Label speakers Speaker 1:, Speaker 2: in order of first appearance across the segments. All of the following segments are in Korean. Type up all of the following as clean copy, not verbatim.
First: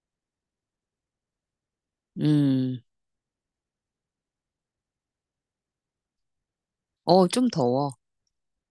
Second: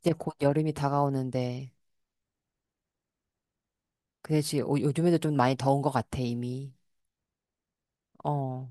Speaker 1: 이제 곧 여름이 다가오는데,
Speaker 2: 음,
Speaker 1: 그래지 요즘에도 좀 많이 더운 것 같아, 이미.
Speaker 2: 어, 좀 더워.
Speaker 1: 어,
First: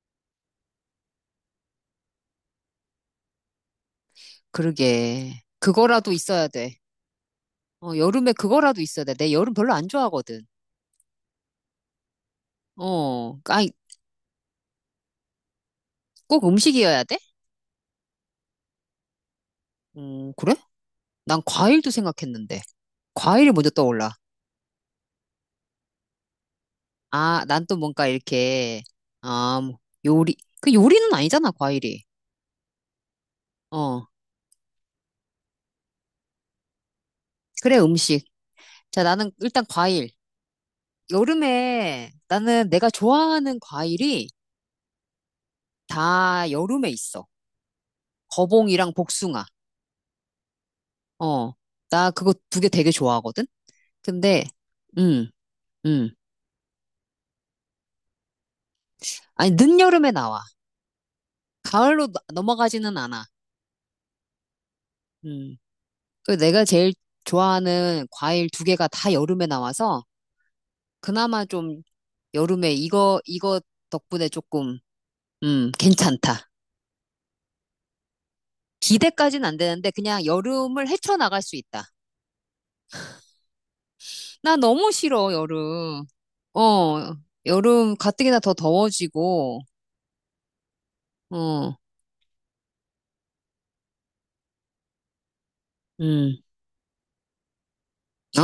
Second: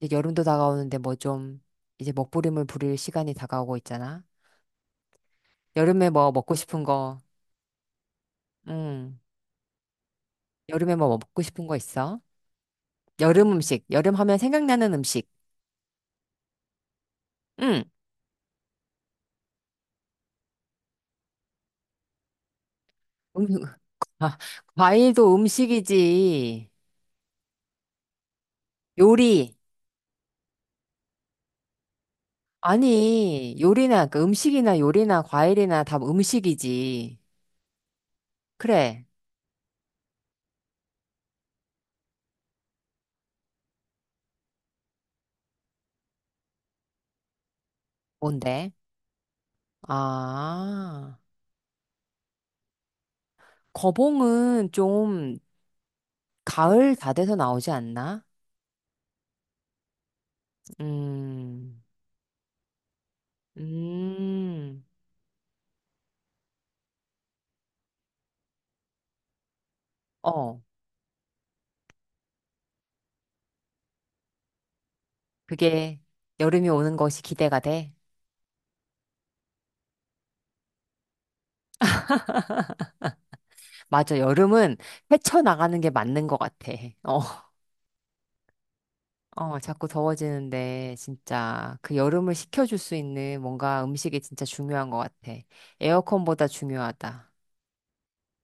Speaker 1: 이제 여름도 다가오는데 뭐 좀, 이제 먹부림을 부릴 시간이 다가오고 있잖아.
Speaker 2: 그러게.
Speaker 1: 여름에
Speaker 2: 그거라도
Speaker 1: 뭐
Speaker 2: 있어야
Speaker 1: 먹고
Speaker 2: 돼.
Speaker 1: 싶은 거,
Speaker 2: 어, 여름에 그거라도 있어야 돼.
Speaker 1: 응.
Speaker 2: 내 여름 별로 안 좋아하거든.
Speaker 1: 여름에 뭐 먹고 싶은 거 있어?
Speaker 2: 어,
Speaker 1: 여름
Speaker 2: 아니,
Speaker 1: 음식, 여름 하면 생각나는 음식.
Speaker 2: 꼭 음식이어야 돼?
Speaker 1: 응.
Speaker 2: 그래? 난 과일도 생각했는데.
Speaker 1: 음,
Speaker 2: 과일이 먼저 떠올라.
Speaker 1: 아, 과일도 음식이지.
Speaker 2: 아, 난 또 뭔가 이렇게,
Speaker 1: 요리.
Speaker 2: 아, 뭐, 요리. 그 요리는 아니잖아, 과일이.
Speaker 1: 아니,
Speaker 2: 어,
Speaker 1: 요리나, 그 음식이나 요리나 과일이나 다 음식이지.
Speaker 2: 그래, 음식. 자,
Speaker 1: 그래.
Speaker 2: 나는 일단 과일. 여름에 나는 내가 좋아하는 과일이 다 여름에 있어.
Speaker 1: 뭔데?
Speaker 2: 거봉이랑 복숭아.
Speaker 1: 아.
Speaker 2: 어, 나 그거 두 개 되게 좋아하거든? 근데,
Speaker 1: 거봉은
Speaker 2: 음,
Speaker 1: 좀
Speaker 2: 음.
Speaker 1: 가을 다 돼서 나오지 않나?
Speaker 2: 아니, 늦여름에 나와.
Speaker 1: 음,
Speaker 2: 가을로 넘어가지는 않아.
Speaker 1: 음,
Speaker 2: 음. 그 내가 제일 좋아하는 과일 두 개가 다 여름에 나와서,
Speaker 1: 어,
Speaker 2: 그나마 좀 여름에 이거, 이거 덕분에 조금,
Speaker 1: 그게
Speaker 2: 괜찮다.
Speaker 1: 여름이 오는 것이 기대가 돼.
Speaker 2: 기대까지는 안 되는데, 그냥 여름을 헤쳐나갈 수 있다.
Speaker 1: 맞아,
Speaker 2: 나
Speaker 1: 여름은
Speaker 2: 너무 싫어,
Speaker 1: 헤쳐나가는 게
Speaker 2: 여름.
Speaker 1: 맞는 것 같아.
Speaker 2: 어,
Speaker 1: 어,
Speaker 2: 여름 가뜩이나 더
Speaker 1: 어,
Speaker 2: 더워지고,
Speaker 1: 자꾸 더워지는데
Speaker 2: 어,
Speaker 1: 진짜 그 여름을 식혀줄 수 있는 뭔가 음식이 진짜 중요한 것 같아.
Speaker 2: 음,
Speaker 1: 에어컨보다 중요하다.
Speaker 2: 어?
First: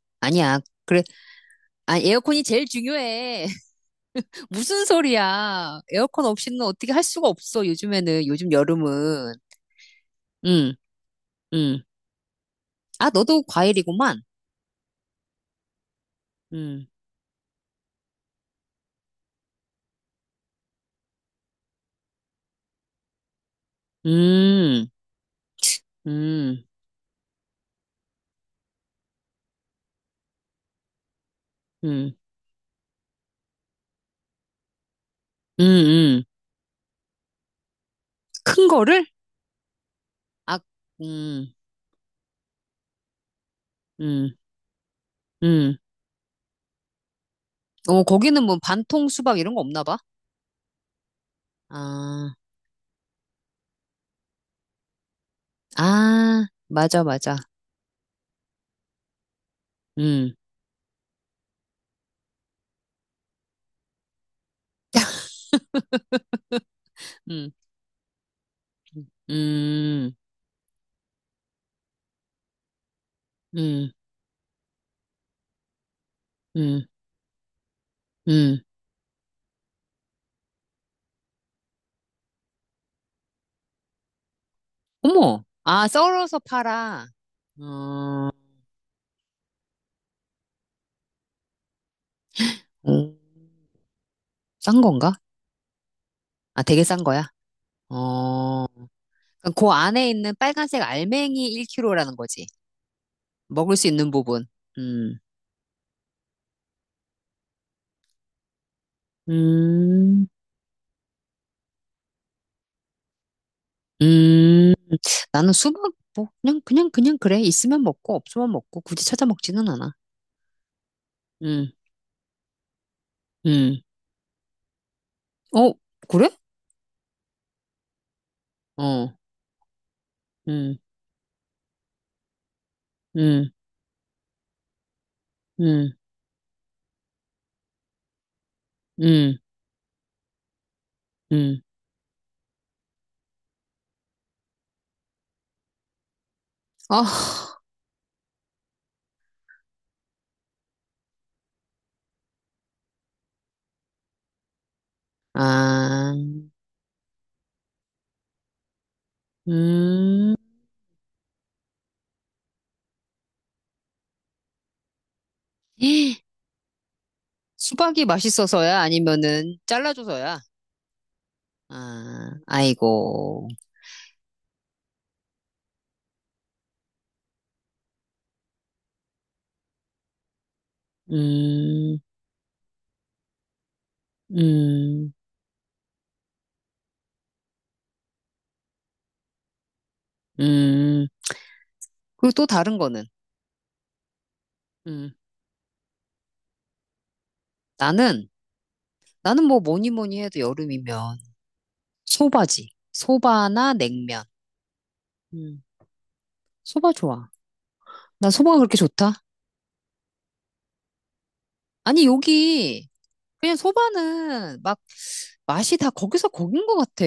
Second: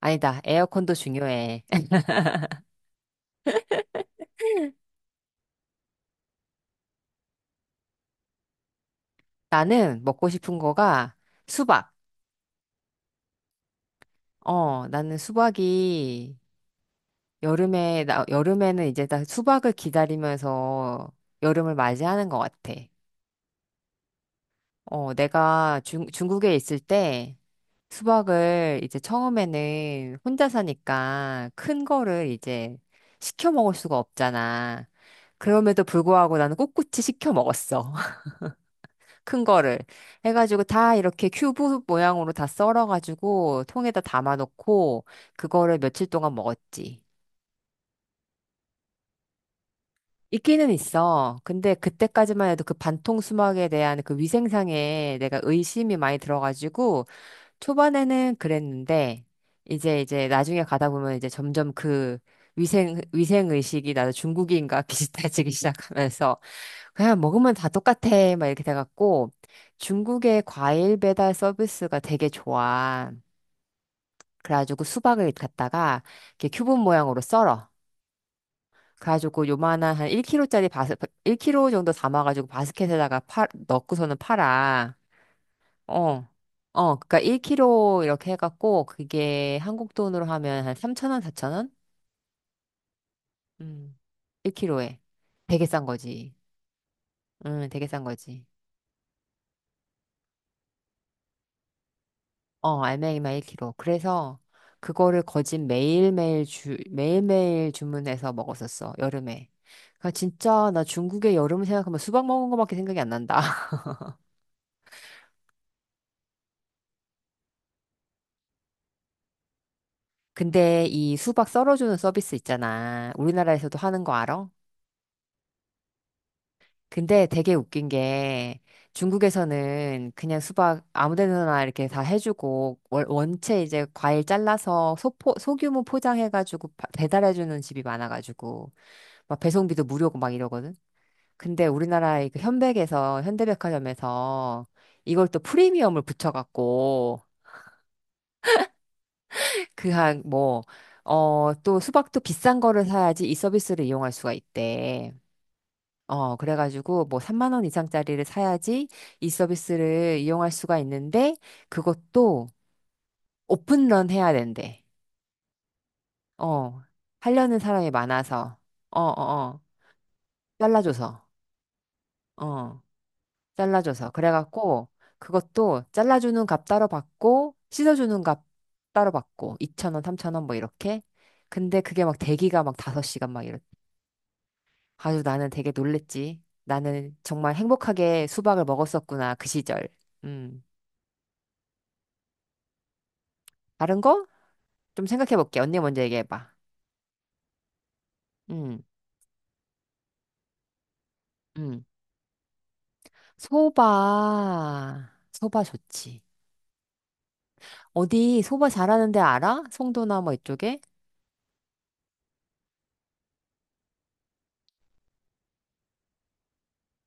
Speaker 1: 아니다,
Speaker 2: 아니야.
Speaker 1: 에어컨도 중요해.
Speaker 2: 아, 에어컨이 제일 중요해. 무슨 소리야. 에어컨 없이는 어떻게 할 수가 없어, 요즘에는. 요즘 여름은.
Speaker 1: 나는 먹고 싶은
Speaker 2: 응,
Speaker 1: 거가
Speaker 2: 응.
Speaker 1: 수박.
Speaker 2: 아, 너도 과일이구만.
Speaker 1: 어, 나는 수박이
Speaker 2: 응,
Speaker 1: 여름에, 나, 여름에는 이제 다 수박을 기다리면서 여름을 맞이하는 것 같아.
Speaker 2: 음,
Speaker 1: 어, 내가 중국에
Speaker 2: 음,
Speaker 1: 있을 때 수박을 이제 처음에는 혼자 사니까 큰
Speaker 2: 음,
Speaker 1: 거를 이제 시켜 먹을 수가 없잖아.
Speaker 2: 음,
Speaker 1: 그럼에도
Speaker 2: 음.
Speaker 1: 불구하고 나는 꿋꿋이 시켜 먹었어.
Speaker 2: 큰 거를?
Speaker 1: 큰 거를.
Speaker 2: 아,
Speaker 1: 해가지고 다 이렇게
Speaker 2: 음,
Speaker 1: 큐브 모양으로 다 썰어가지고 통에다
Speaker 2: 음,
Speaker 1: 담아놓고
Speaker 2: 음.
Speaker 1: 그거를 며칠 동안 먹었지.
Speaker 2: 어, 거기는 뭐 반통 수박 이런 거 없나 봐.
Speaker 1: 있기는 있어. 근데
Speaker 2: 아,
Speaker 1: 그때까지만 해도 그 반통 수막에 대한 그 위생상에 내가 의심이 많이
Speaker 2: 아, 맞아,
Speaker 1: 들어가지고
Speaker 2: 맞아.
Speaker 1: 초반에는 그랬는데 이제
Speaker 2: 음,
Speaker 1: 나중에 가다 보면 이제 점점 그 위생 의식이 나도 중국인과 비슷해지기 시작하면서 그냥
Speaker 2: 음,
Speaker 1: 먹으면 다 똑같아 막 이렇게 돼갖고
Speaker 2: 음,
Speaker 1: 중국의 과일 배달 서비스가 되게 좋아.
Speaker 2: 음,
Speaker 1: 그래가지고 수박을 갖다가 이렇게 큐브
Speaker 2: 음,
Speaker 1: 모양으로 썰어.
Speaker 2: 음.
Speaker 1: 그래가지고 요만한 한 1kg 정도 담아가지고 바스켓에다가 팔 넣고서는 팔아.
Speaker 2: 어머, 아,
Speaker 1: 어.
Speaker 2: 썰어서
Speaker 1: 어,
Speaker 2: 팔아.
Speaker 1: 그니까 1kg
Speaker 2: 어.
Speaker 1: 이렇게 해갖고, 그게 한국 돈으로 하면 한 3,000원, 4,000원?
Speaker 2: 음,
Speaker 1: 음,
Speaker 2: 싼
Speaker 1: 1kg에.
Speaker 2: 건가?
Speaker 1: 되게 싼 거지.
Speaker 2: 아, 되게 싼 거야?
Speaker 1: 되게 싼 거지.
Speaker 2: 어, 그럼 그 안에 있는 빨간색 알맹이 1kg라는 거지.
Speaker 1: 어, 알맹이만 1kg.
Speaker 2: 먹을 수 있는
Speaker 1: 그래서
Speaker 2: 부분. 음,
Speaker 1: 그거를 거진 매일매일 주문해서 먹었었어, 여름에. 그니까
Speaker 2: 음,
Speaker 1: 진짜 나 중국의 여름을 생각하면 수박 먹은 거밖에 생각이 안 난다.
Speaker 2: 음. 나는 수박, 뭐, 그냥, 그냥, 그냥 그래. 있으면 먹고, 없으면 먹고, 굳이 찾아 먹지는 않아.
Speaker 1: 근데 이 수박
Speaker 2: 음,
Speaker 1: 썰어주는 서비스 있잖아. 우리나라에서도
Speaker 2: 음.
Speaker 1: 하는 거 알아?
Speaker 2: 어, 그래?
Speaker 1: 근데 되게 웃긴 게
Speaker 2: 어,
Speaker 1: 중국에서는 그냥
Speaker 2: 음,
Speaker 1: 수박 아무 데나 이렇게 다 해주고
Speaker 2: 음,
Speaker 1: 원체 이제 과일 잘라서 소규모
Speaker 2: 음,
Speaker 1: 포장해가지고 배달해주는 집이 많아가지고
Speaker 2: 음,
Speaker 1: 막 배송비도 무료고 막 이러거든.
Speaker 2: 음.
Speaker 1: 근데 우리나라의 그 현백에서 현대백화점에서 이걸 또 프리미엄을
Speaker 2: 아,
Speaker 1: 붙여갖고 그 한뭐 어, 또 수박도 비싼 거를 사야지 이 서비스를 이용할 수가 있대.
Speaker 2: 아,
Speaker 1: 어, 그래가지고 뭐 3만 원 이상짜리를 사야지 이 서비스를
Speaker 2: 음.
Speaker 1: 이용할 수가 있는데 그것도 오픈런 해야 된대. 어, 하려는 사람이
Speaker 2: 수박이
Speaker 1: 많아서.
Speaker 2: 맛있어서야?
Speaker 1: 어, 어,
Speaker 2: 아니면은,
Speaker 1: 어.
Speaker 2: 잘라줘서야?
Speaker 1: 잘라줘서.
Speaker 2: 아,
Speaker 1: 어,
Speaker 2: 아이고.
Speaker 1: 잘라줘서. 그래갖고 그것도 잘라주는 값 따로 받고 씻어주는 값 따로 받고 2천 원, 3천 원 뭐 이렇게. 근데
Speaker 2: 음,
Speaker 1: 그게 막 대기가 막 5시간 막 이렇.
Speaker 2: 음,
Speaker 1: 아주 나는 되게 놀랬지. 나는 정말 행복하게 수박을 먹었었구나. 그 시절. 음.
Speaker 2: 음. 그리고 또 다른 거는,
Speaker 1: 다른 거? 좀
Speaker 2: 음,
Speaker 1: 생각해 볼게. 언니 먼저 얘기해 봐.
Speaker 2: 나는,
Speaker 1: 음,
Speaker 2: 나는 뭐 뭐니 뭐니 해도 여름이면
Speaker 1: 음.
Speaker 2: 소바지. 소바나 냉면.
Speaker 1: 소바.
Speaker 2: 음,
Speaker 1: 소바 좋지.
Speaker 2: 소바 좋아. 나
Speaker 1: 어디
Speaker 2: 소바가
Speaker 1: 소바
Speaker 2: 그렇게
Speaker 1: 잘하는
Speaker 2: 좋다?
Speaker 1: 데 알아? 송도나 뭐 이쪽에?
Speaker 2: 아니, 여기, 그냥 소바는 막 맛이 다 거기서 거긴 것 같아.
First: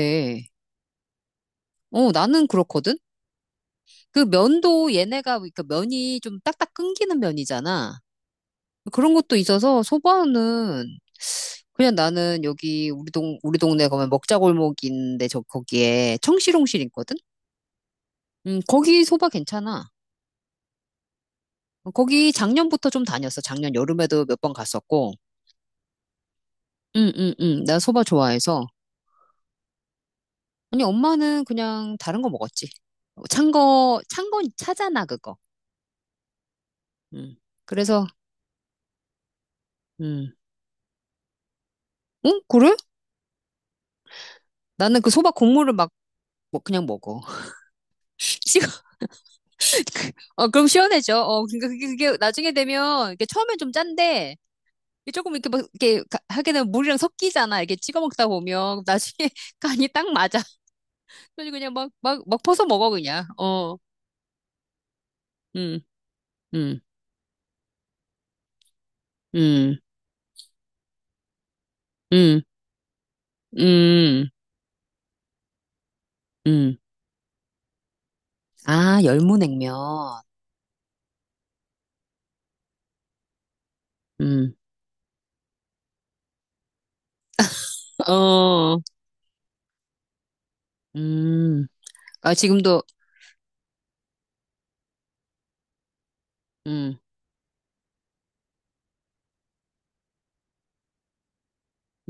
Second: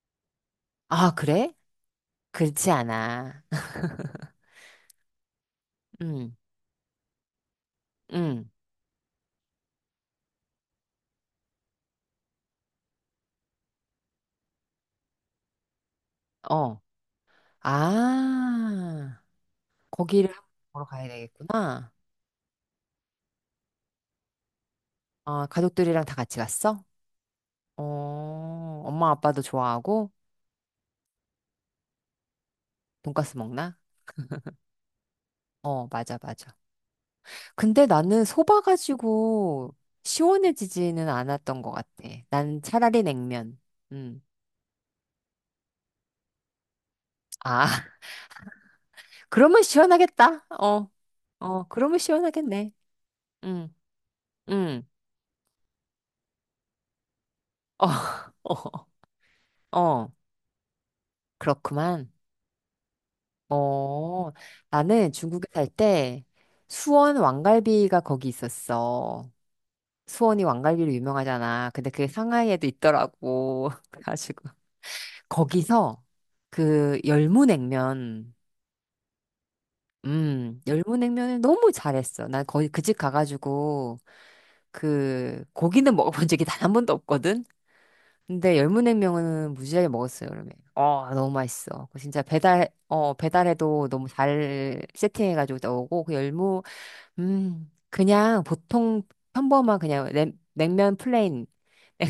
Speaker 1: 아, 그래?
Speaker 2: 어, 나는
Speaker 1: 그렇지
Speaker 2: 그렇거든?
Speaker 1: 않아.
Speaker 2: 그 면도 얘네가, 그러니까 면이
Speaker 1: 음,
Speaker 2: 좀 딱딱 끊기는 면이잖아.
Speaker 1: 음,
Speaker 2: 그런 것도 있어서 소바는 그냥 나는 여기 우리 동 우리 동네 가면 먹자골목인데 저 거기에
Speaker 1: 어.
Speaker 2: 청실홍실 있거든. 거기
Speaker 1: 아,
Speaker 2: 소바 괜찮아.
Speaker 1: 거기를 한번 보러 가야 되겠구나.
Speaker 2: 거기 작년부터 좀 다녔어. 작년 여름에도 몇 번 갔었고.
Speaker 1: 아, 가족들이랑 다 같이 갔어?
Speaker 2: 응응응. 나 소바
Speaker 1: 어,
Speaker 2: 좋아해서.
Speaker 1: 엄마 아빠도 좋아하고
Speaker 2: 아니 엄마는 그냥 다른 거 먹었지.
Speaker 1: 돈까스
Speaker 2: 찬
Speaker 1: 먹나?
Speaker 2: 거, 찬 거 차잖아 그거.
Speaker 1: 어, 맞아, 맞아.
Speaker 2: 음.
Speaker 1: 근데
Speaker 2: 그래서
Speaker 1: 나는 소바 가지고
Speaker 2: 음.
Speaker 1: 시원해지지는 않았던 것 같아.
Speaker 2: 응?
Speaker 1: 난
Speaker 2: 그래?
Speaker 1: 차라리 냉면. 음.
Speaker 2: 나는 그 소바 국물을 막 뭐 그냥 먹어.
Speaker 1: 아, 그러면 시원하겠다.
Speaker 2: 어, 그럼
Speaker 1: 어,
Speaker 2: 시원해져. 어,
Speaker 1: 어,
Speaker 2: 그러니까 그게,
Speaker 1: 그러면
Speaker 2: 그게 나중에
Speaker 1: 시원하겠네.
Speaker 2: 되면, 이게 처음엔 좀
Speaker 1: 응.
Speaker 2: 짠데,
Speaker 1: 응.
Speaker 2: 이게 조금 이렇게 막, 이렇게 하게 되면 물이랑 섞이잖아. 이렇게
Speaker 1: 어,
Speaker 2: 찍어 먹다 보면, 나중에
Speaker 1: 어,
Speaker 2: 간이
Speaker 1: 어,
Speaker 2: 딱 맞아. 그래서 그냥 막,
Speaker 1: 그렇구만.
Speaker 2: 막, 막 퍼서 먹어, 그냥. 어,
Speaker 1: 어, 나는 중국에 살
Speaker 2: 음,
Speaker 1: 때
Speaker 2: 음,
Speaker 1: 수원 왕갈비가 거기 있었어.
Speaker 2: 음,
Speaker 1: 수원이 왕갈비로 유명하잖아. 근데 그게
Speaker 2: 음,
Speaker 1: 상하이에도 있더라고.
Speaker 2: 음,
Speaker 1: 그래가지고 거기서
Speaker 2: 음.
Speaker 1: 그 열무냉면
Speaker 2: 아, 열무냉면.
Speaker 1: 열무냉면을 너무 잘했어. 난 거의 그 집 가가지고
Speaker 2: 음,
Speaker 1: 그 고기는 먹어본 적이 단 한 번도 없거든. 근데
Speaker 2: 어,
Speaker 1: 열무냉면은 무지하게 먹었어요, 여름에. 어, 너무
Speaker 2: 음.
Speaker 1: 맛있어. 그 진짜
Speaker 2: 아,
Speaker 1: 배달,
Speaker 2: 지금도,
Speaker 1: 어, 배달해도 너무 잘 세팅해가지고 나오고 그 열무,
Speaker 2: 음,
Speaker 1: 그냥 보통 평범한 그냥 냉면 플레인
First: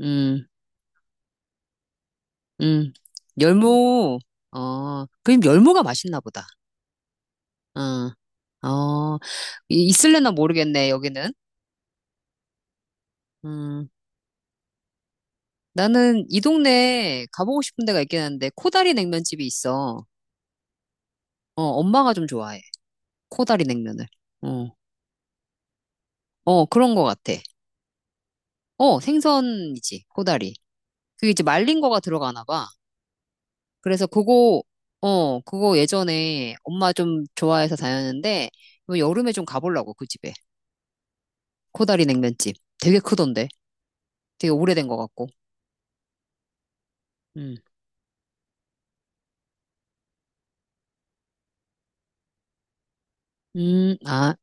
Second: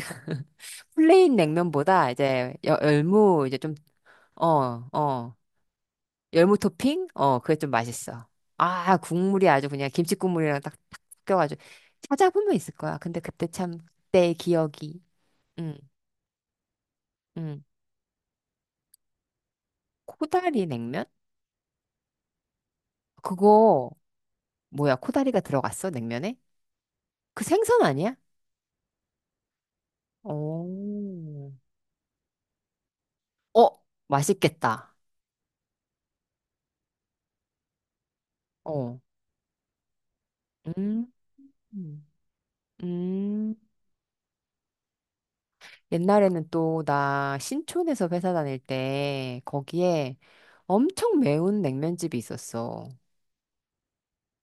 Speaker 2: 음,
Speaker 1: 플레인 냉면보다 이제
Speaker 2: 음.
Speaker 1: 열무 이제 좀
Speaker 2: 열무,
Speaker 1: 어,
Speaker 2: 어,
Speaker 1: 어.
Speaker 2: 그럼 열무가 맛있나 보다.
Speaker 1: 열무 토핑? 어, 그게 좀 맛있어. 아,
Speaker 2: 어,
Speaker 1: 국물이 아주 그냥 김치
Speaker 2: 있을래나
Speaker 1: 국물이랑 딱,
Speaker 2: 모르겠네,
Speaker 1: 딱
Speaker 2: 여기는.
Speaker 1: 섞여가지고. 찾아보면 있을 거야. 근데 그때 참,
Speaker 2: 음,
Speaker 1: 그때의 기억이. 응,
Speaker 2: 나는 이 동네에
Speaker 1: 응.
Speaker 2: 가보고 싶은 데가 있긴 한데, 코다리 냉면집이 있어.
Speaker 1: 코다리 냉면?
Speaker 2: 어, 엄마가 좀 좋아해. 코다리
Speaker 1: 그거,
Speaker 2: 냉면을. 어,
Speaker 1: 뭐야, 코다리가 들어갔어? 냉면에?
Speaker 2: 어, 그런 거 같아.
Speaker 1: 그 생선 아니야?
Speaker 2: 어, 생선이지, 코다리. 그게 이제
Speaker 1: 오.
Speaker 2: 말린 거가 들어가나 봐.
Speaker 1: 어,
Speaker 2: 그래서 그거,
Speaker 1: 맛있겠다.
Speaker 2: 어, 그거 예전에 엄마 좀 좋아해서 다녔는데,
Speaker 1: 어.
Speaker 2: 이번 여름에 좀 가보려고, 그 집에.
Speaker 1: 음.
Speaker 2: 코다리
Speaker 1: 음.
Speaker 2: 냉면집. 되게 크던데.
Speaker 1: 음.
Speaker 2: 되게 오래된 거 같고.
Speaker 1: 옛날에는 또 나
Speaker 2: 음,
Speaker 1: 신촌에서 회사 다닐 때 거기에 엄청 매운 냉면집이 있었어.
Speaker 2: 아,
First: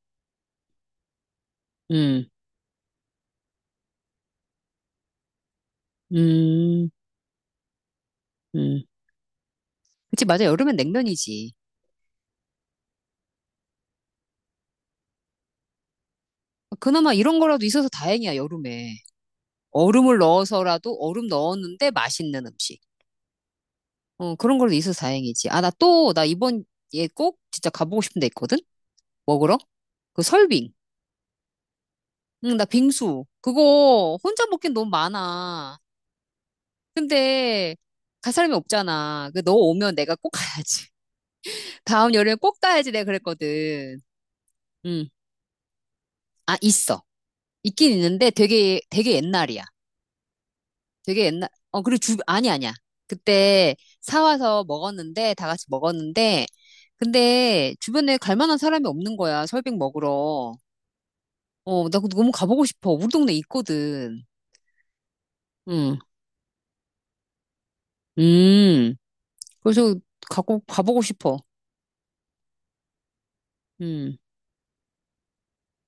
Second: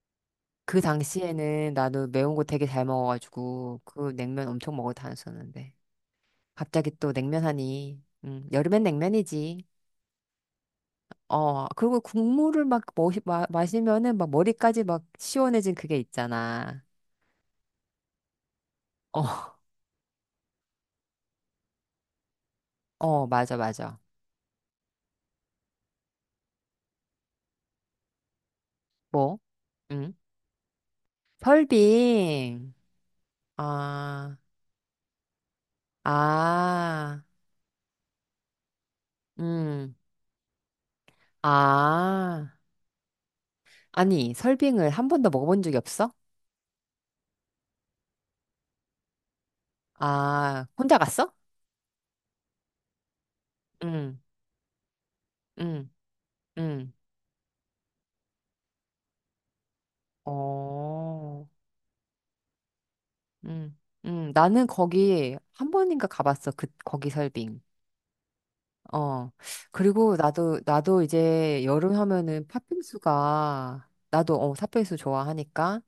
Speaker 1: 그 당시에는 나도
Speaker 2: 음,
Speaker 1: 매운 거 되게 잘 먹어가지고 그 냉면 엄청 먹어 다녔었는데
Speaker 2: 음.
Speaker 1: 갑자기 또 냉면 하니 여름엔
Speaker 2: 음.
Speaker 1: 냉면이지.
Speaker 2: 그치, 맞아. 여름엔 냉면이지.
Speaker 1: 어, 그리고 국물을 막 마시면은 막 머리까지 막 시원해진 그게 있잖아.
Speaker 2: 그나마 이런 거라도 있어서 다행이야, 여름에.
Speaker 1: 어,
Speaker 2: 얼음을 넣어서라도 얼음 넣었는데 맛있는 음식.
Speaker 1: 어, 맞아, 맞아.
Speaker 2: 어, 그런 걸로 있어서 다행이지. 아, 나 또, 나 이번 에꼭 진짜 가보고 싶은 데 있거든?
Speaker 1: 뭐?
Speaker 2: 먹으러?
Speaker 1: 응?
Speaker 2: 그 설빙. 응, 나
Speaker 1: 설빙.
Speaker 2: 빙수. 그거
Speaker 1: 아,
Speaker 2: 혼자 먹긴 너무 많아.
Speaker 1: 아,
Speaker 2: 근데 갈 사람이 없잖아. 그 너
Speaker 1: 음,
Speaker 2: 오면 내가 꼭 가야지. 다음 여름에
Speaker 1: 아.
Speaker 2: 꼭 가야지 내가 그랬거든.
Speaker 1: 아니, 설빙을 한
Speaker 2: 응.
Speaker 1: 번도 먹어본 적이 없어?
Speaker 2: 아, 있어. 있긴 있는데 되게, 되게 옛날이야.
Speaker 1: 아, 혼자
Speaker 2: 되게
Speaker 1: 갔어?
Speaker 2: 옛날, 어, 그리고 주, 아니, 아니야. 그때
Speaker 1: 응,
Speaker 2: 사와서 먹었는데, 다 같이
Speaker 1: 응,
Speaker 2: 먹었는데,
Speaker 1: 응.
Speaker 2: 근데 주변에 갈 만한 사람이 없는 거야. 설빙 먹으러.
Speaker 1: 어,
Speaker 2: 어, 나그 너무 가보고 싶어. 우리 동네
Speaker 1: 음,
Speaker 2: 있거든.
Speaker 1: 나는 거기 한
Speaker 2: 응,
Speaker 1: 번인가 가봤어. 그, 거기 설빙.
Speaker 2: 음.
Speaker 1: 어.
Speaker 2: 그래서
Speaker 1: 그리고
Speaker 2: 가고,
Speaker 1: 나도, 나도
Speaker 2: 가보고 싶어.
Speaker 1: 이제 여름 하면은 팥빙수가,
Speaker 2: 음,
Speaker 1: 나도, 어, 팥빙수 좋아하니까.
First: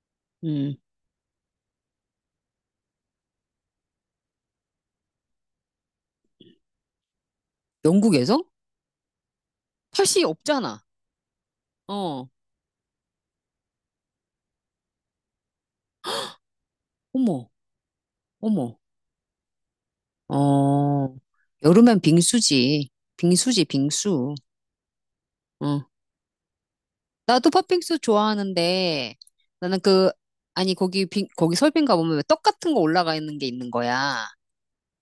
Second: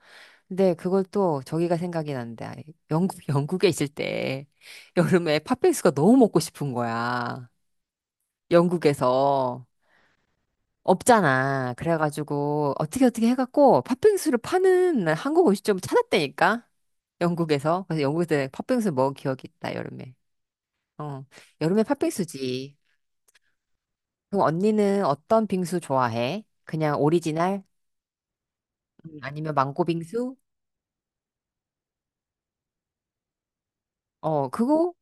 Speaker 1: 근데
Speaker 2: 음.
Speaker 1: 그걸 또 저기가 생각이 난다. 영국, 영국에 있을 때 여름에 팥빙수가 너무 먹고 싶은 거야.
Speaker 2: 영국에서?
Speaker 1: 영국에서.
Speaker 2: 팥이 없잖아.
Speaker 1: 없잖아.
Speaker 2: 어,
Speaker 1: 그래가지고 어떻게 어떻게 해갖고 팥빙수를 파는 한국 음식점을 찾았다니까.
Speaker 2: 어머,
Speaker 1: 영국에서. 그래서 영국에서
Speaker 2: 어머.
Speaker 1: 팥빙수 먹은 기억이 있다, 여름에.
Speaker 2: 어,
Speaker 1: 어. 여름에
Speaker 2: 여름엔
Speaker 1: 팥빙수지.
Speaker 2: 빙수지. 빙수지, 빙수.
Speaker 1: 그럼 언니는 어떤 빙수
Speaker 2: 어.
Speaker 1: 좋아해? 그냥
Speaker 2: 나도
Speaker 1: 오리지널?
Speaker 2: 팥빙수 좋아하는데
Speaker 1: 아니면
Speaker 2: 나는
Speaker 1: 망고
Speaker 2: 그
Speaker 1: 빙수?
Speaker 2: 아니 거기 거기 설빙가 보면 왜 떡 같은 거 올라가 있는 게 있는 거야.
Speaker 1: 어, 그거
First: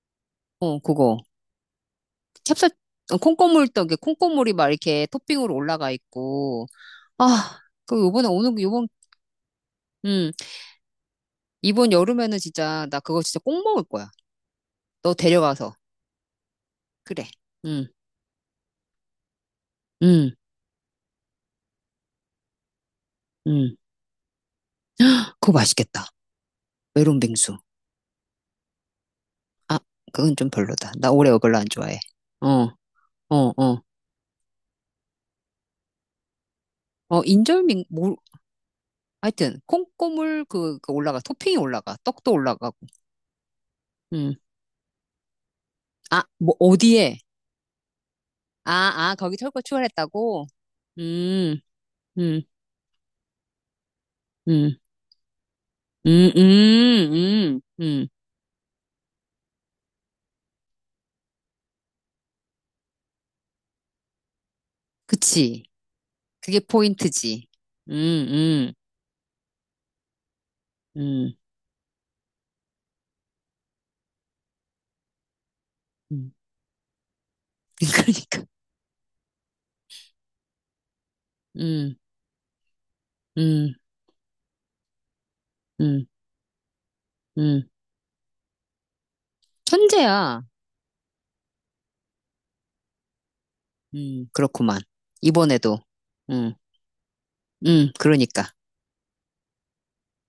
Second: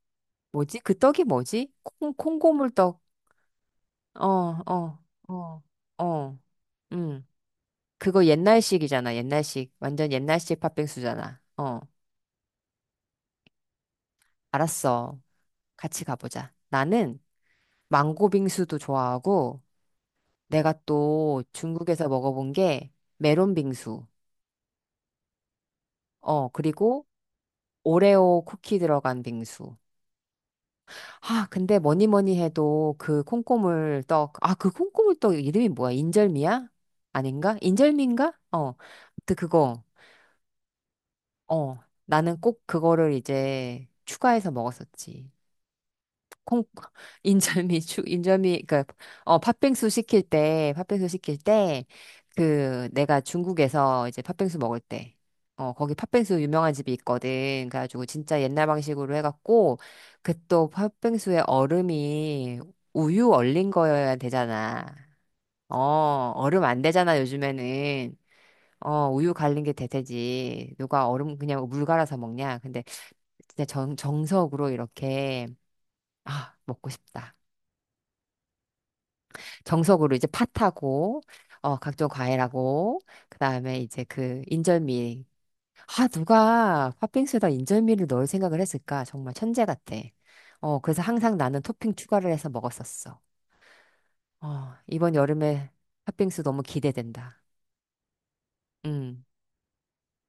Speaker 1: 뭐지?
Speaker 2: 어
Speaker 1: 그
Speaker 2: 그거
Speaker 1: 떡이 뭐지?
Speaker 2: 찹쌀
Speaker 1: 콩고물떡.
Speaker 2: 어, 콩고물 떡에
Speaker 1: 어,
Speaker 2: 콩고물이 막
Speaker 1: 어,
Speaker 2: 이렇게 토핑으로
Speaker 1: 어,
Speaker 2: 올라가
Speaker 1: 어.
Speaker 2: 있고
Speaker 1: 음.
Speaker 2: 아그
Speaker 1: 그거
Speaker 2: 요번에 오는 요번
Speaker 1: 옛날식이잖아, 옛날식. 완전
Speaker 2: 음
Speaker 1: 옛날식 팥빙수잖아. 어.
Speaker 2: 이번 여름에는 진짜 나 그거 진짜 꼭 먹을 거야. 너
Speaker 1: 알았어.
Speaker 2: 데려가서
Speaker 1: 같이 가보자. 나는
Speaker 2: 그래. 음
Speaker 1: 망고 빙수도 좋아하고,
Speaker 2: 음,
Speaker 1: 내가 또 중국에서 먹어본 게 메론
Speaker 2: 음.
Speaker 1: 빙수.
Speaker 2: 그거 맛있겠다.
Speaker 1: 어, 그리고
Speaker 2: 메론 빙수.
Speaker 1: 오레오 쿠키 들어간 빙수.
Speaker 2: 아 그건 좀 별로다. 나 올해
Speaker 1: 아,
Speaker 2: 별로 안
Speaker 1: 근데
Speaker 2: 좋아해.
Speaker 1: 뭐니 뭐니
Speaker 2: 어
Speaker 1: 해도 그
Speaker 2: 어, 어.
Speaker 1: 콩고물 떡, 아, 그 콩고물 떡 이름이 뭐야? 인절미야?
Speaker 2: 어,
Speaker 1: 아닌가?
Speaker 2: 인절미, 뭐,
Speaker 1: 인절미인가? 어, 아무튼
Speaker 2: 하여튼
Speaker 1: 그거.
Speaker 2: 콩고물 그, 그 올라가 토핑이
Speaker 1: 어,
Speaker 2: 올라가 떡도
Speaker 1: 나는 꼭
Speaker 2: 올라가고
Speaker 1: 그거를 이제
Speaker 2: 음.
Speaker 1: 추가해서 먹었었지.
Speaker 2: 아, 뭐
Speaker 1: 콩
Speaker 2: 어디에?
Speaker 1: 인절미
Speaker 2: 아, 아, 거기
Speaker 1: 그어
Speaker 2: 털고 출혈했다고?
Speaker 1: 팥빙수 시킬
Speaker 2: 음,
Speaker 1: 때.
Speaker 2: 음,
Speaker 1: 그 내가 중국에서 이제 팥빙수
Speaker 2: 음,
Speaker 1: 먹을 때 어 거기
Speaker 2: 음,
Speaker 1: 팥빙수 유명한 집이
Speaker 2: 음, 음,
Speaker 1: 있거든. 그래가지고
Speaker 2: 음.
Speaker 1: 진짜 옛날 방식으로 해갖고 그 또 팥빙수에 얼음이 우유 얼린 거여야 되잖아.
Speaker 2: 그치.
Speaker 1: 어,
Speaker 2: 그게
Speaker 1: 얼음 안 되잖아
Speaker 2: 포인트지. 음,
Speaker 1: 요즘에는.
Speaker 2: 음,
Speaker 1: 어, 우유 갈린 게 대세지. 누가
Speaker 2: 음,
Speaker 1: 얼음 그냥 물 갈아서 먹냐. 근데 진짜 정 정석으로 이렇게
Speaker 2: 음.
Speaker 1: 아 먹고 싶다.
Speaker 2: 그러니까.
Speaker 1: 정석으로 이제 팥하고 어
Speaker 2: 음,
Speaker 1: 각종 과일하고
Speaker 2: 음,
Speaker 1: 그다음에 이제 그 인절미
Speaker 2: 음,
Speaker 1: 아 누가 팥빙수에다
Speaker 2: 음.
Speaker 1: 인절미를 넣을 생각을 했을까. 정말 천재 같아.
Speaker 2: 천재야.
Speaker 1: 어, 그래서 항상 나는 토핑 추가를 해서 먹었었어. 어,
Speaker 2: 그렇구만.
Speaker 1: 이번 여름에
Speaker 2: 이번에도.
Speaker 1: 팥빙수
Speaker 2: 음,
Speaker 1: 너무 기대된다.
Speaker 2: 그러니까.
Speaker 1: 음.